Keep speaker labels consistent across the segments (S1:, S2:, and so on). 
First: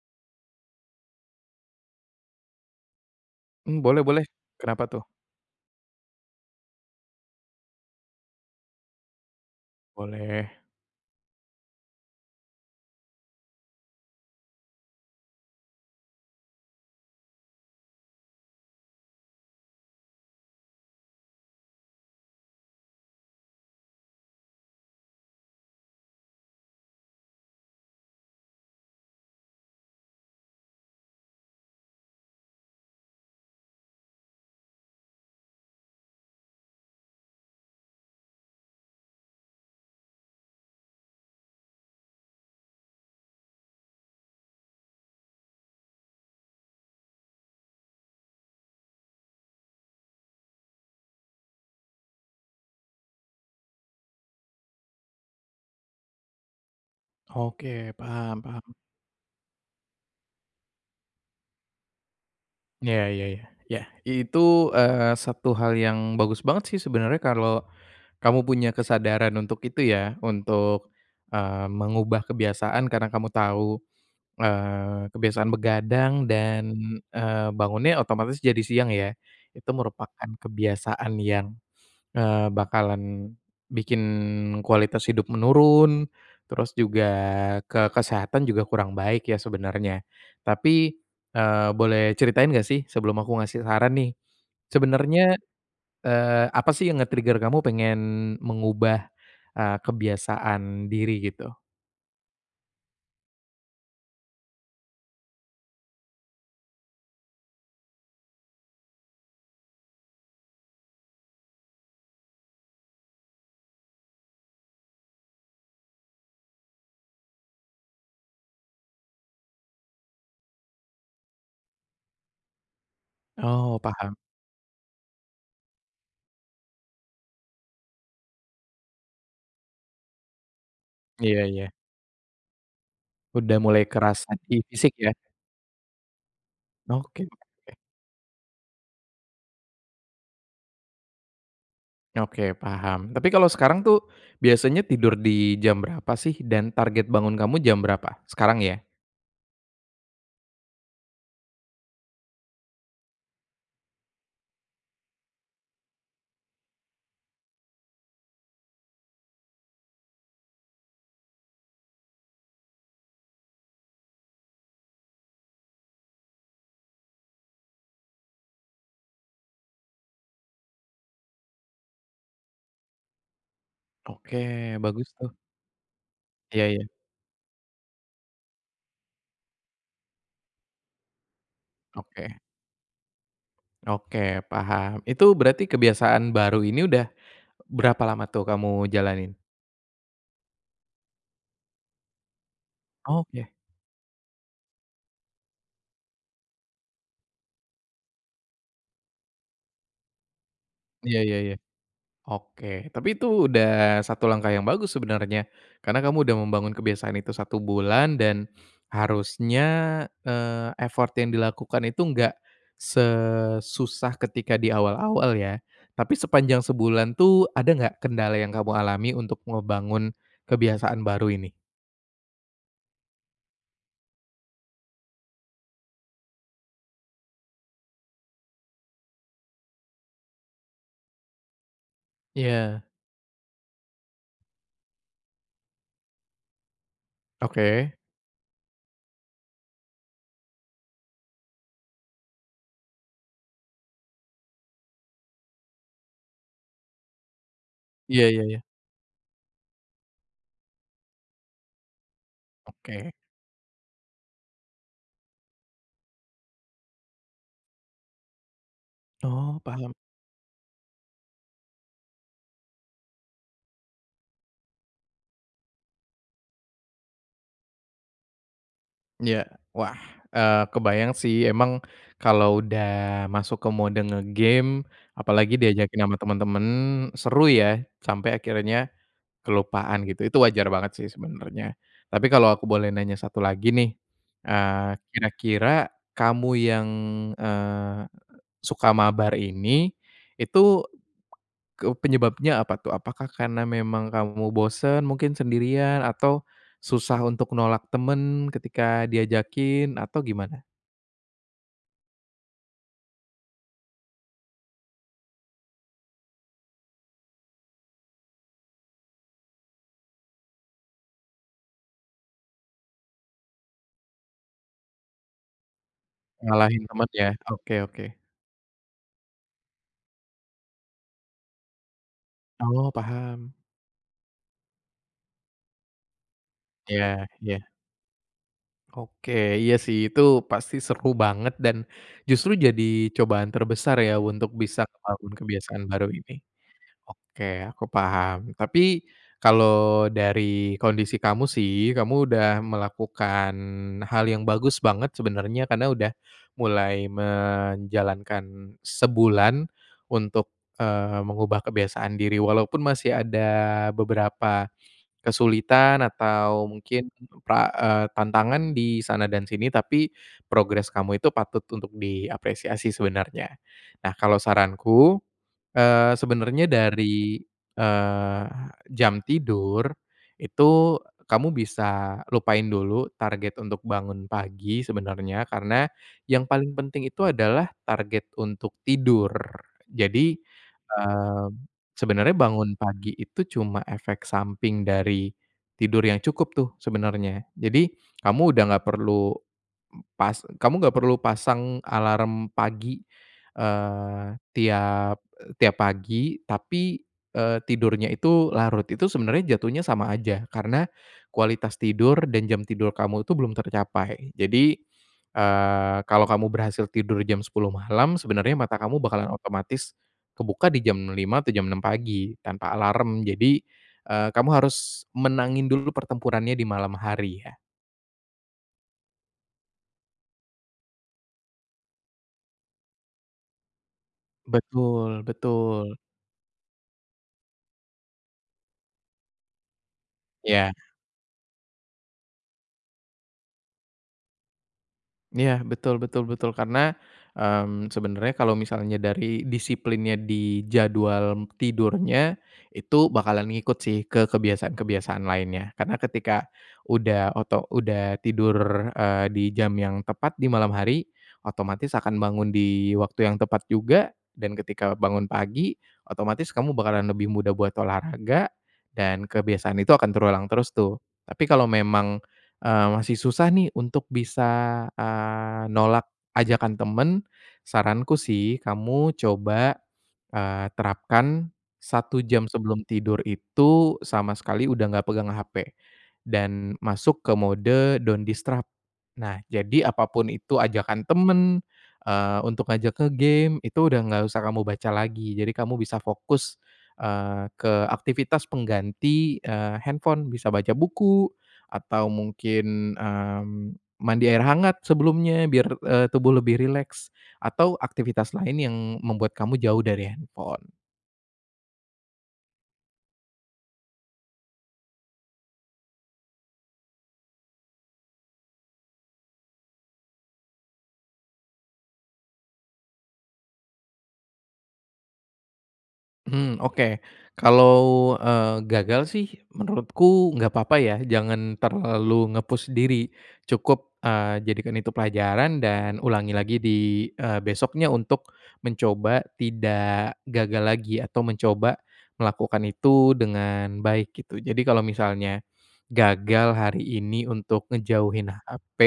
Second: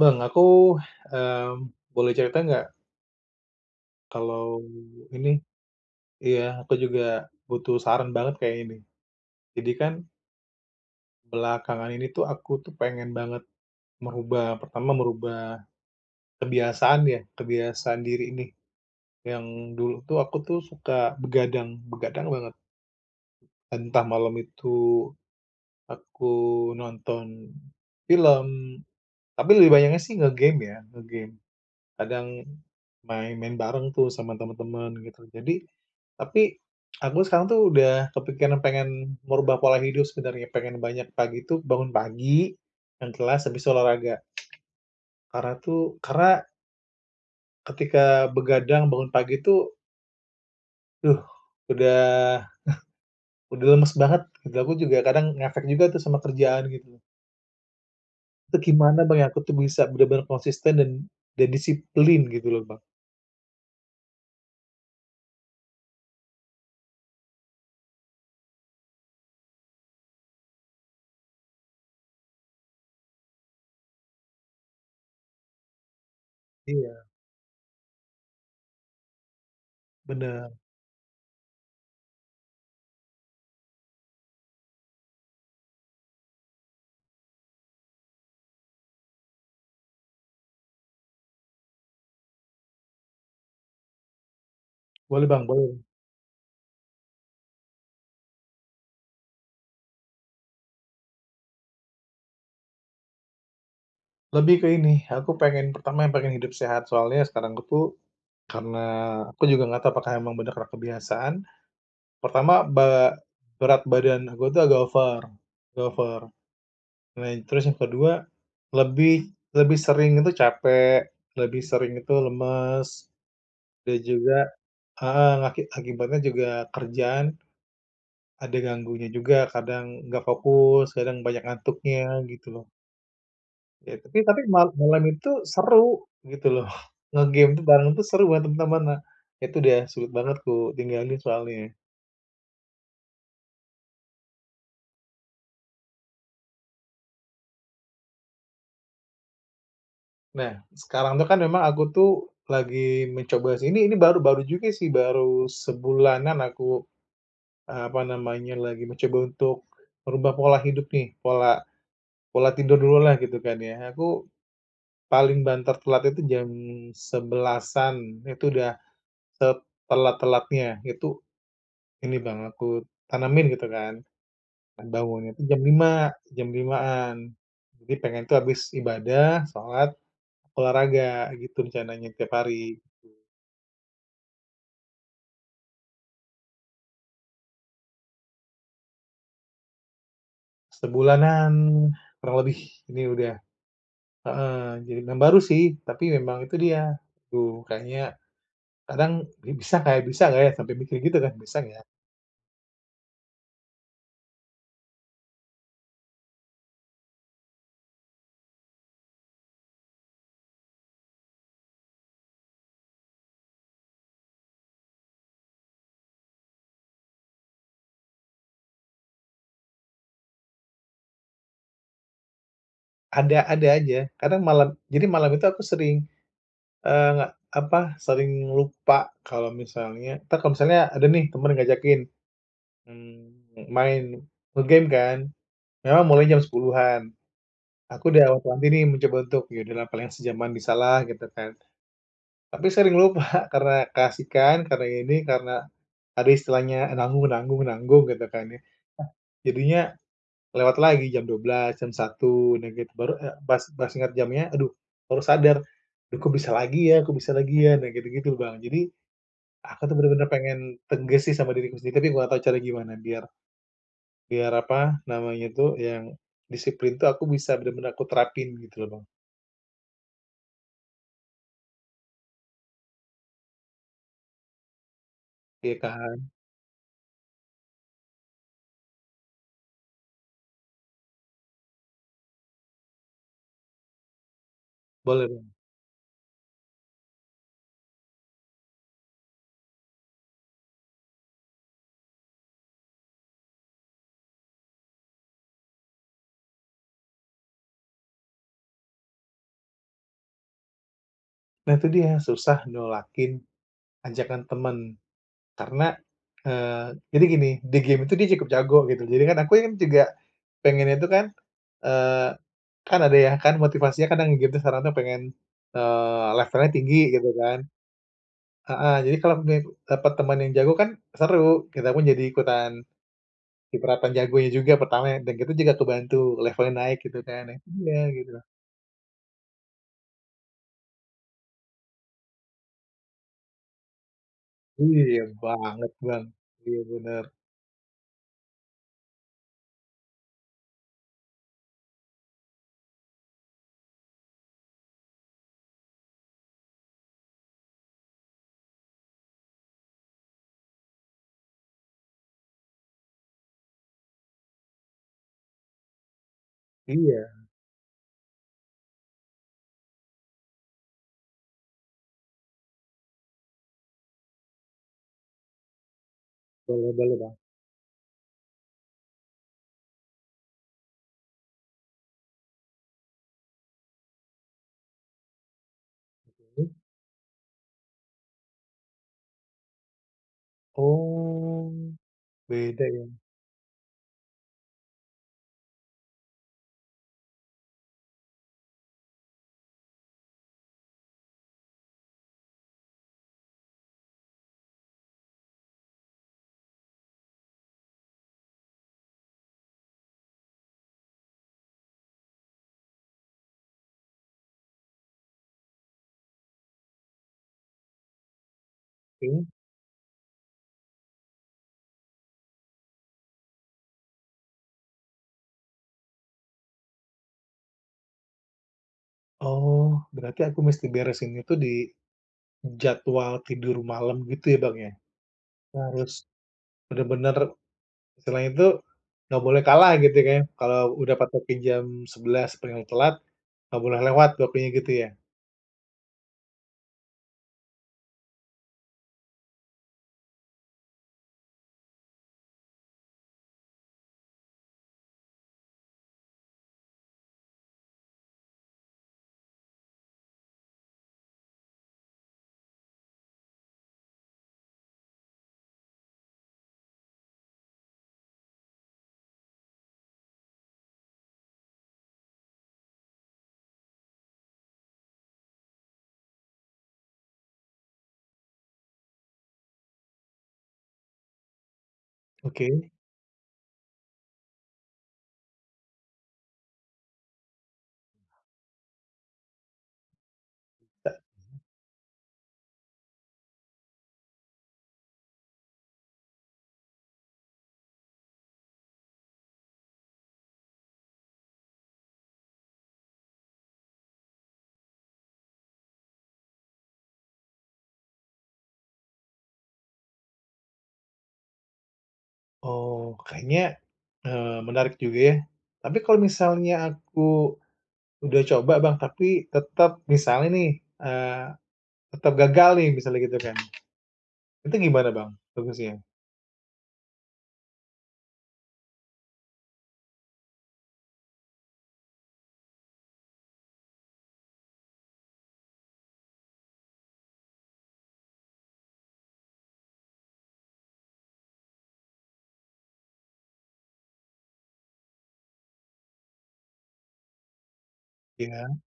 S1: Bang, aku, mmm, boleh cerita enggak?
S2: Mmm, boleh boleh.
S1: Kalau
S2: Kenapa tuh?
S1: ini iya, aku juga butuh saran banget kayaknya nih. Jadi kan
S2: Boleh.
S1: belakangan ini tuh aku tuh pengen banget merubah pertama merubah kebiasaan ya, kebiasaan diri ini yang dulu tuh aku tuh suka begadang begadang banget. Entah malam itu aku nonton film, tapi lebih banyaknya sih nge-game ya, nge-game. Kadang main main bareng tuh sama temen-temen gitu. Jadi tapi aku sekarang tuh udah kepikiran pengen merubah pola hidup sebenarnya, pengen banyak pagi itu bangun pagi yang jelas, habis olahraga. Karena tuh karena ketika begadang bangun pagi tuh duh, udah udah lemes banget gitu, aku juga kadang ngefek juga tuh sama kerjaan gitu.
S2: Oke, paham
S1: Itu
S2: paham.
S1: gimana, Bang, ya, aku tuh bisa benar-benar konsisten dan dan disiplin gitu loh, Bang.
S2: Iya iya iya. Iya itu, eee, satu hal yang bagus banget sih sebenernya kalau kamu punya kesadaran untuk itu ya. Untuk, eee, mengubah kebiasaan karena kamu tahu, eee, kebiasaan begadang dan,
S1: Iya.
S2: eee, bangunnya otomatis jadi siang ya. Itu merupakan
S1: Benar.
S2: kebiasaan yang, eee, bakalan bikin kualitas hidup menurun terus juga ke kesehatan juga kurang baik ya sebenarnya. Tapi, eee, boleh ceritain enggak sih sebelum aku ngasih saran nih.
S1: Boleh,
S2: Sebenernya,
S1: Bang, boleh.
S2: eee, apa sih yang nge-trigger kamu pengen mengubah, eee, kebiasaan diri gitu?
S1: Lebih ke ini, aku pengen, pertama yang pengen hidup sehat, soalnya sekarang aku tuh, karena aku juga enggak tau apakah emang bener karena kebiasaan. Pertama be berat badan aku tuh agak over agak over. Nah, terus yang kedua lebih lebih sering itu capek, lebih sering itu lemes.
S2: Oh,
S1: Dan
S2: paham.
S1: juga heeh, aki akibatnya juga kerjaan, ada ganggunya juga. Kadang enggak fokus, kadang banyak
S2: Iya iya.
S1: ngantuknya, gitu loh.
S2: Udah mulai
S1: Ya, tapi
S2: kerasa
S1: tapi
S2: di
S1: mal
S2: fisik
S1: malam
S2: ya.
S1: itu seru, gitu loh.
S2: Oke
S1: Nge-game tuh,
S2: oke.
S1: bareng tuh seru banger teman-teman, nah. Itu, udah sulit banget kutinggalin soalnya, ya.
S2: Oke paham. Tapi, kalau sekarang tuh biasanya tidur di jam berapa sih dan target bangun kamu jam berapa? Sekarang ya.
S1: Nah, sekarang itu kan memang aku tuh, lagi mencoba sih ini ini baru-baru juga sih, baru sebulanan aku, eee, apa namanya lagi mencoba untuk, merubah pola hidup nih. Pola pola tidur dulu lah gitu kan, ya. Aku, paling banter telat itu jam 11.00-an, itu udah setelat-telatnya, itu ini Bang, aku tanamin gitu kan.
S2: Oke,
S1: Dan
S2: bagus
S1: bangunnya
S2: tuh.
S1: tuh jam lima jam
S2: Iya iya.
S1: limaan. Jadi, pengen tuh habis ibadah, sholat, olahraga, gitu rencananya tiap
S2: Oke.
S1: hari.
S2: Oke, paham. Itu berarti kebiasaan baru ini udah berapa lama tuh kamu jalanin?
S1: Sebulanan kurang lebih ini udah
S2: Oke.
S1: heeh. Jadi mem baru sih, tapi memang itu dia tuh kayaknya kadang, "Ini bisa nggak ya bisa nggak ya?" Sampe mikir gitu
S2: Iya
S1: kan,
S2: iya iya.
S1: "Bisa nggak ya?"
S2: Oke. Tapi itu udah satu langkah yang bagus sebenarnya karena kamu udah membangun kebiasaan itu 1 bulan dan harusnya, eee, effort yang dilakukan itu enggak sesusah ketika di awal-awal ya. Tapi sepanjang sebulan tuh ada nggak kendala yang kamu alami untuk ngebangun kebiasaan baru ini?
S1: Ada ada aja. Kadang malam jadi malam itu aku sering, eee, apa, sering lupa kalau misalnya entar kalau misalnya ada nih temen yang ngajakin.
S2: Iya.
S1: Mmm, main nge-game kan memang mulai jam 10.00-an.
S2: Oke.
S1: Aku udah wanti nih mencoba untuk, "Ya udah paling sejaman bisalah," gitu kan. Tapi sering lupa karena keasikan, karena ini, karena ada istilahnya, "nanggung nanggung nanggung," gitu
S2: Iya iya
S1: kan ya.
S2: iya.
S1: Jadinya lewat lagi jam 12.00, jam 1.00, nah gitu.
S2: Oke.
S1: Baru, eee, pas pas ingat jamnya aduh baru sadar. "Duh kok bisa lagi ya kok bisa lagi ya?" Nah, gitu-gitu, Bang. Jadi
S2: Oh,
S1: aku tuh
S2: paham.
S1: bener-bener pengen tegas sih sama diriku sendiri, tapi aku nggak tau caranya gimana biar biar apa namanya tuh yang disiplin itu aku bisa benar-benar aku terapin gitu loh, Bang.
S2: Iya. Wah, eee, kebayang sih emang kalau udah masuk ke mode nge-game apalagi
S1: Iya
S2: diajakin sama
S1: kan.
S2: temen-temen seru ya, sampai akhirnya kelupaan gitu. Itu wajar banget sih sebenarnya. Tapi kalau aku boleh nanya satu lagi nih, eee,
S1: Boleh, Bang.
S2: kira-kira kamu yang, eee, suka mabar ini, itu ke penyebabnya apa tuh? Apakah karena memang kamu bosen mungkin sendirian atau susah untuk nolak temen ketika diajakin atau gimana?
S1: Nah, itu dia, susah nolakin ajakan temen, karena, eee, jadi gini di game itu dia cukup jago gitu. Jadi, kan aku juga pengennya itu kan, eee, kan ada ya, kan motivasinya kan yang nge-game sekarang pengen, eee, levelnya
S2: Ngalahin
S1: tinggi
S2: temen ya?
S1: gitu kan.
S2: Oke oke.
S1: Heeh, jadi kalau ni dapat teman yang jago kan, seru. Kita pun jadi ikutan
S2: Oh, paham.
S1: kecipratan jagonya juga pertama ya, dan kita juga kebantu levelnya naik gitu
S2: Iya
S1: kan nih,
S2: iya.
S1: iya, gitu.
S2: Oke. Iya sih, itu pasti seru banget dan justru jadi cobaan terbesar ya, untuk bisa
S1: Iya
S2: bangun kebiasaan
S1: banget,
S2: baru
S1: Bang,
S2: ini.
S1: iya, bener.
S2: Oke, aku paham. Tapi, kalau dari kondisi kamu sih, kamu udah melakukan hal yang bagus banget sebenernya karena udah mulai menjalankan sebulan untuk, eee, mengubah kebiasaan diri, walaupun masih ada beberapa kesulitan atau mungkin
S1: Iya.
S2: ke eee, tantangan di sana dan sini, tapi progres kamu itu patut untuk diapresiasi sebenarnya. Nah, kalau saranku, eee, sebenernya
S1: Boleh boleh, Bang.
S2: dari, eee, jam tidur, itu kamu bisa lupain dulu, target untuk bangun pagi sebenarnya, karena yang
S1: Mhm.
S2: paling penting itu adalah target untuk tidur. Jadi, eee,
S1: Oh,
S2: sebenernya bangun
S1: beda
S2: pagi
S1: ya.
S2: itu cuma efek samping dari tidur yang cukup tuh, sebenernya. Jadi, kamu udah enggak perlu pas kamu enggak perlu pasang alarm pagi, eee, tiap tiap pagi, tapi, eee, tidurnya itu larut. Itu, sebenernya jatuhnya sama aja, karena kualitas tidur dan jam tidur kamu itu belum tercapai. Jadi, eee, kalau kamu berhasil tidur jam 10.00 malam, sebenernya mata kamu bakalan
S1: Oke.
S2: otomatis kebuka di jam 5.00 atau jam 6.00 pagi tanpa alarm. Jadi, eee, kamu harus menangin dulu pertempurannya di malam hari ya.
S1: Oh, berarti aku mesti beresin itu di jadwal tidur malam gitu ya, Bang, ya?
S2: Betul
S1: Kita
S2: betul.
S1: harus benar-benar istilahnya tuh, enggak boleh kalah gitu kan.
S2: Iya.
S1: Kalau udah patokin jam 11:00 paling telat, enggak boleh lewat waktunya gitu ya?
S2: Iya, betul betul betul. Karena, mmm, sebenernya kalau misalnya dari disiplinnya di jadwal m tidurnya, itu bakalan ngikut sih ke kebiasaan-kebiasaan lainnya. Karena ketika udah oto udah tidur, eee, di jam yang tepat di malam hari, otomatis akan bangun di waktu yang tepat juga. Dan ketika bangun pagi, otomatis kamu bakalan lebih mudah buat olahraga dan kebiasaan itu akan terulang terus tuh. Tapi kalau memang, eee, masih susah nih untuk bisa, eee, nolak ajakan temen. Saranku sih, kamu coba, eee, terapkan 1 jam sebelum
S1: Oke.
S2: tidur itu sama sekali udah enggak pegang HP dan masuk ke mode don't disturb. Nah, jadi apapun itu ajakan
S1: Ya.
S2: temen,
S1: Mhm.
S2: eee, untuk ngajak ke game itu udah enggak usah kamu baca lagi. Jadi kamu bisa fokus, eee, ke aktivitas pengganti, eee, handphone, bisa baca buku atau mungkin, mmm, mandi air hangat sebelumnya biar, eee, tubuh lebih rileks atau aktivitas lain yang membuat kamu jauh dari handphone.
S1: Oh, kayaknya, eee, menarik juga ya. Tapi kalau misalnya aku, udah coba Bang, tapi tetap, misalnya nih, eee, tetap gagal nih, misalnya gitu kan. Itu gimana Bang, bagusnya?
S2: Mhm, oke. Kalau, eee, gagal sih menurutku enggak apa-apa ya, jangan terlalu nge-push diri, cukup, eee, jadikan itu pelajaran dan ulangi lagi di, eee, besoknya untuk mencoba tidak gagal lagi, atau mencoba melakukan itu dengan baik, gitu. Jadi kalau misalnya, gagal hari ini untuk ngejauhin
S1: Iya.
S2: HP,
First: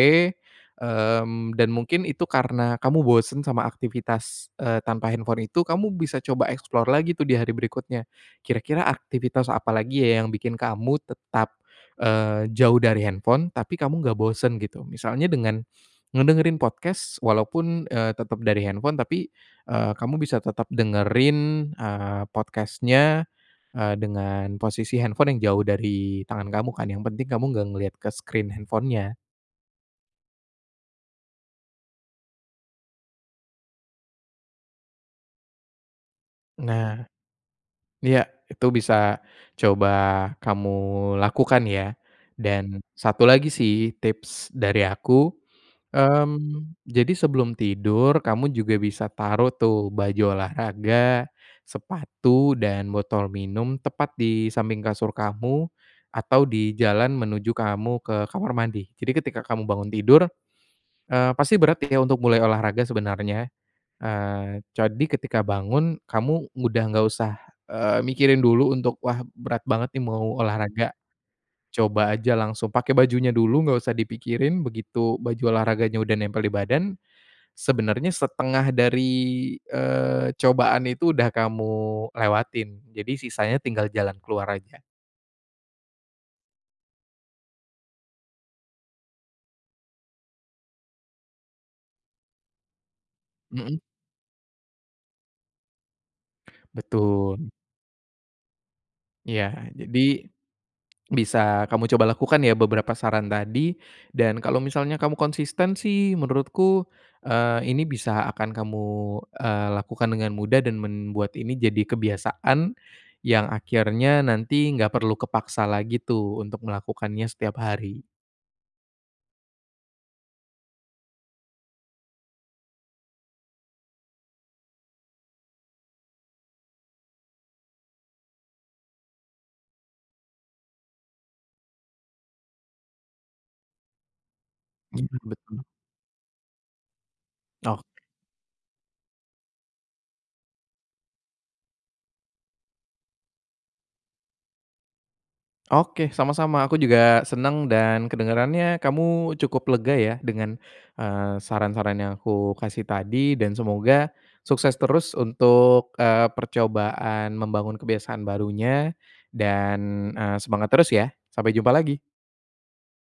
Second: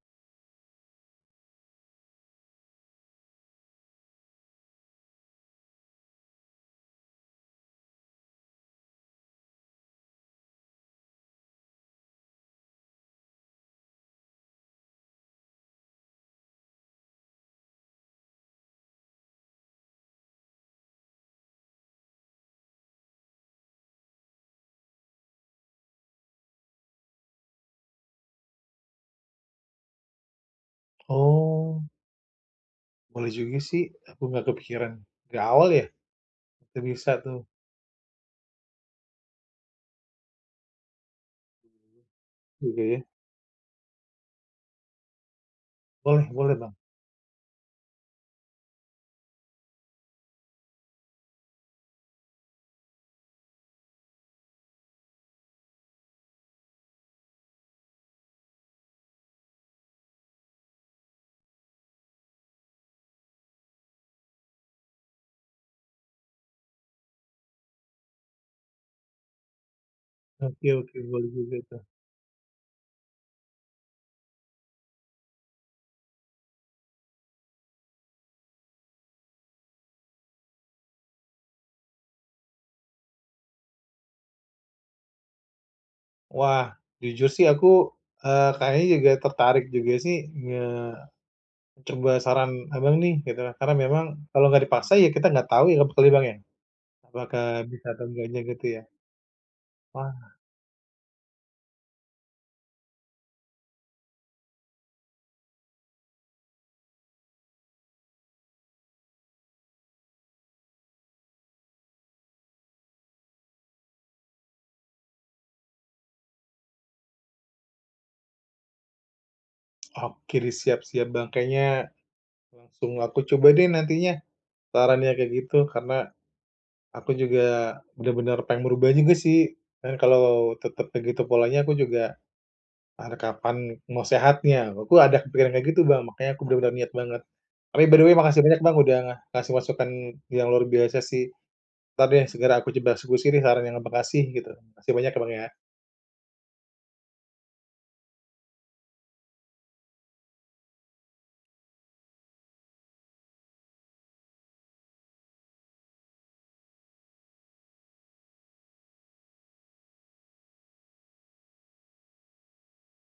S2: mmm, dan mungkin itu karena kamu bosen sama aktivitas, eee, tanpa handphone itu, kamu bisa coba explore lagi tuh di hari berikutnya. Kira-kira aktivitas apa lagi ya, yang bikin kamu tetap, eee, jauh dari handphone tapi kamu enggak bosen, gitu. Misalnya dengan ngedengerin podcast, walaupun, eee, tetap dari handphone, tapi, eee, kamu bisa tetap dengerin, eee, podcast-nya, eee, dengan posisi handphone yang jauh dari tangan kamu kan, yang penting kamu enggak ngelihat ke screen handphone-nya.
S1: Oh. Boleh juga sih, aku enggak kepikiran. Dari awal ya? Itu
S2: Nah.
S1: bisa tuh.
S2: Iya, itu bisa coba kamu lakukan ya. Dan,
S1: Oke.
S2: satu lagi sih tips dari aku,
S1: Boleh boleh Bang.
S2: mmm, jadi sebelum tidur, kamu juga bisa taruh tuh baju olahraga, sepatu, dan botol minum, tepat di samping kasur kamu, atau di jalan menuju kamu, ke kamar mandi. Jadi ketika kamu bangun tidur, eee pasti berat ya untuk mulai olahraga sebenarnya, eee, jadi ketika bangun kamu udah enggak usah, eee, mikirin dulu untuk, "Wah, berat banget nih mau
S1: Oke
S2: olahraga,"
S1: oke, boleh juga itu.
S2: coba aja langsung pakai bajunya dulu, enggak usah dipikirin, begitu baju olahraganya udah nempel di badan, sebenarnya setengah dari, eee, cobaan itu udah kamu lewatin. Jadi, sisanya tinggal jalan keluar aja.
S1: Wah, jujur sih aku, eee, kayaknya juga tertarik juga sih nge coba saran Abang nih gitu loh. Karena
S2: Mhm.
S1: memang kalau enggak dipaksa ya, kita enggak tahu ya, pokoknya Bang, ya, apakah
S2: Betul.
S1: bisa atau enggaknya, gitu ya?
S2: Iya. Jadi,
S1: Wah.
S2: bisa kamu coba lakukan ya, beberapa saran tadi, dan kalau misalnya kamu konsisten sih, menurutku, eee, ini bisa akan kamu, eee, lakukan dengan mudah dan membuat ini jadi kebiasaan, yang akhirnya nanti enggak perlu kepaksa lagi tuh, untuk melakukannya setiap hari.
S1: Oke deh, siap siap Bang, kayaknya, langsung aku coba deh nantinya, sarannya, kayak gitu. Karena, aku juga benar-benar pengen berubah juga sih, kan kalau tetap begitu polanya aku juga, pan kapan mau sehatnya, aku
S2: Iya,
S1: ada kepikiran
S2: betul.
S1: kayak gitu Bang, makannya aku benar-benar niat banget. Tapi, by
S2: Oke.
S1: the way, makasih banyak Bang udah ngasih masukan yang luar biasa sih. Entar deh segera aku coba eksekusi nih saran yang Abang kasih, gitu. Makasih banyak ya, Bang, ya.
S2: Oke, sama-sama. Aku juga senang, dan kedengarannya kamu cukup lega ya, dengan, eee, saran-saran yang aku kasih tadi, dan semoga sukses terus untuk, eee, percobaan membangun kebiasaan barunya, dan, eee, semangat terus ya. Sampai jumpa lagi.